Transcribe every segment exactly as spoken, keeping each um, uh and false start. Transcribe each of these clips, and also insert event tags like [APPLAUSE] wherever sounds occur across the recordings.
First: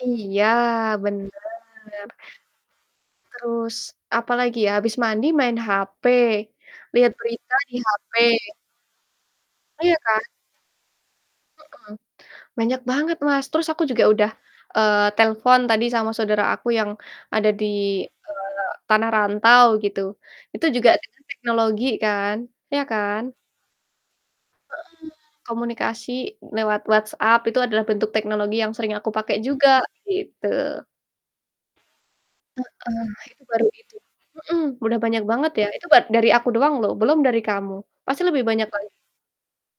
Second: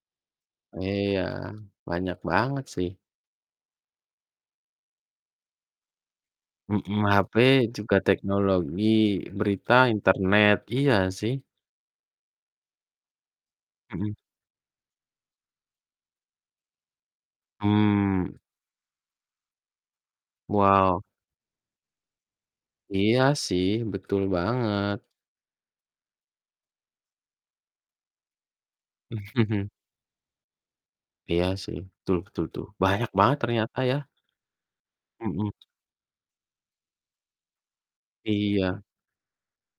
Iya, Iya, bener. banyak banget sih. Terus, apalagi ya, abis mandi main HP, Mhm, liat HP berita di juga HP. teknologi, berita, Iya kan? internet, iya sih. Mhm, banyak banget, Mas. Terus aku juga Mhm. udah, eee, telepon tadi sama saudara aku yang ada di Mmm. eee, tanah rantau, gitu. Itu juga Wow. dengan teknologi kan, ya Iya kan? sih, betul Heeh, banget. komunikasi lewat WhatsApp itu adalah bentuk teknologi yang sering aku pake juga, [CHUCKLES] gitu. Heeh, Iya sih, betul betul tuh, banyak banget itu baru ternyata itu ya. mhm, udah banyak banget Mhm. ya. Itu dat dari aku doang loh, belum dari kamu, pasti lebih Iya. banyak lagi.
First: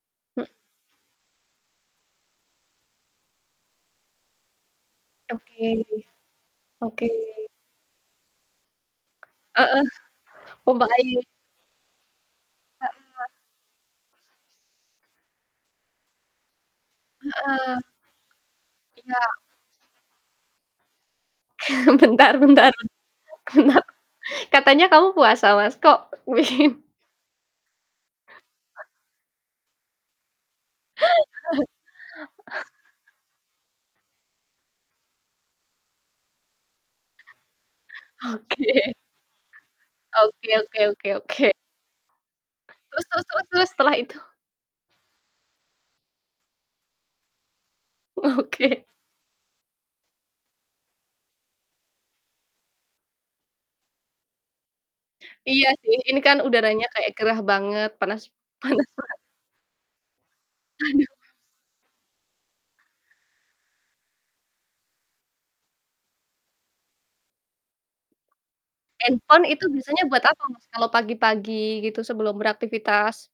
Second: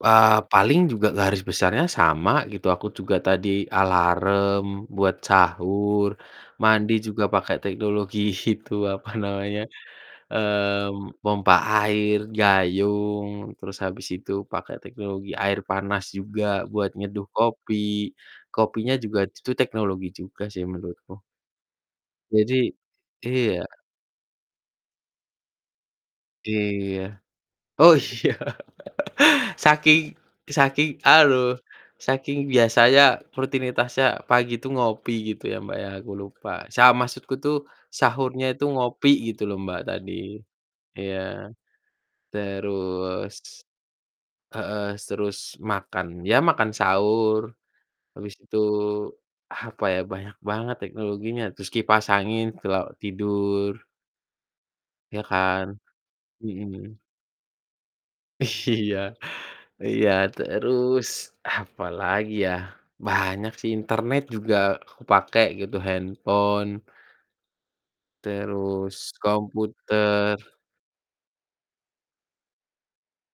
Eee, M paling juga garis besarnya sama gitu, aku juga tadi alarm buat Oke, sahur, mandi oke. juga pakai teknologi itu apa namanya, Heeh, pompa mmm, air. pompa air, gayung, Heeh. terus habis itu pakai teknologi air panas juga buat nyeduh kopi, Heeh. kopinya Iya. juga t tuh teknologi juga sih menurutku. [CHUCKLES] Bentar Jadi bentar, iya. karena katanya kamu puasa Mas, kok bikin Iya, oh iya, [LAUGHS] Saking saking, aluh, saking biasanya [CHUCKLES] rutinitasnya pagi itu ngopi gitu ya, Mbak, ya, aku tuh lupa. Sa maksudku tuh sahurnya itu Oke. ngopi, gitu loh, Mbak, tadi, Oke oke oke iya. oke. Terus terus Terus terus terus, setelah itu? heeh, s terus makan, ya makan sahur, habis itu, Oke. apa ya, banyak banget teknologinya. Terus kipas angin kalo tidur. Ya kan. Iya sih, ini kan udaranya Mhm. kayak gerah banget, panas panas Iya, banget. iya Aduh. terus, apalagi ya, banyak sih. Internet juga aku pake gitu, handphone. Terus Handphone itu biasanya buat komputer. apa, Mas, kalau pagi-pagi gitu sebelum beraktivitas?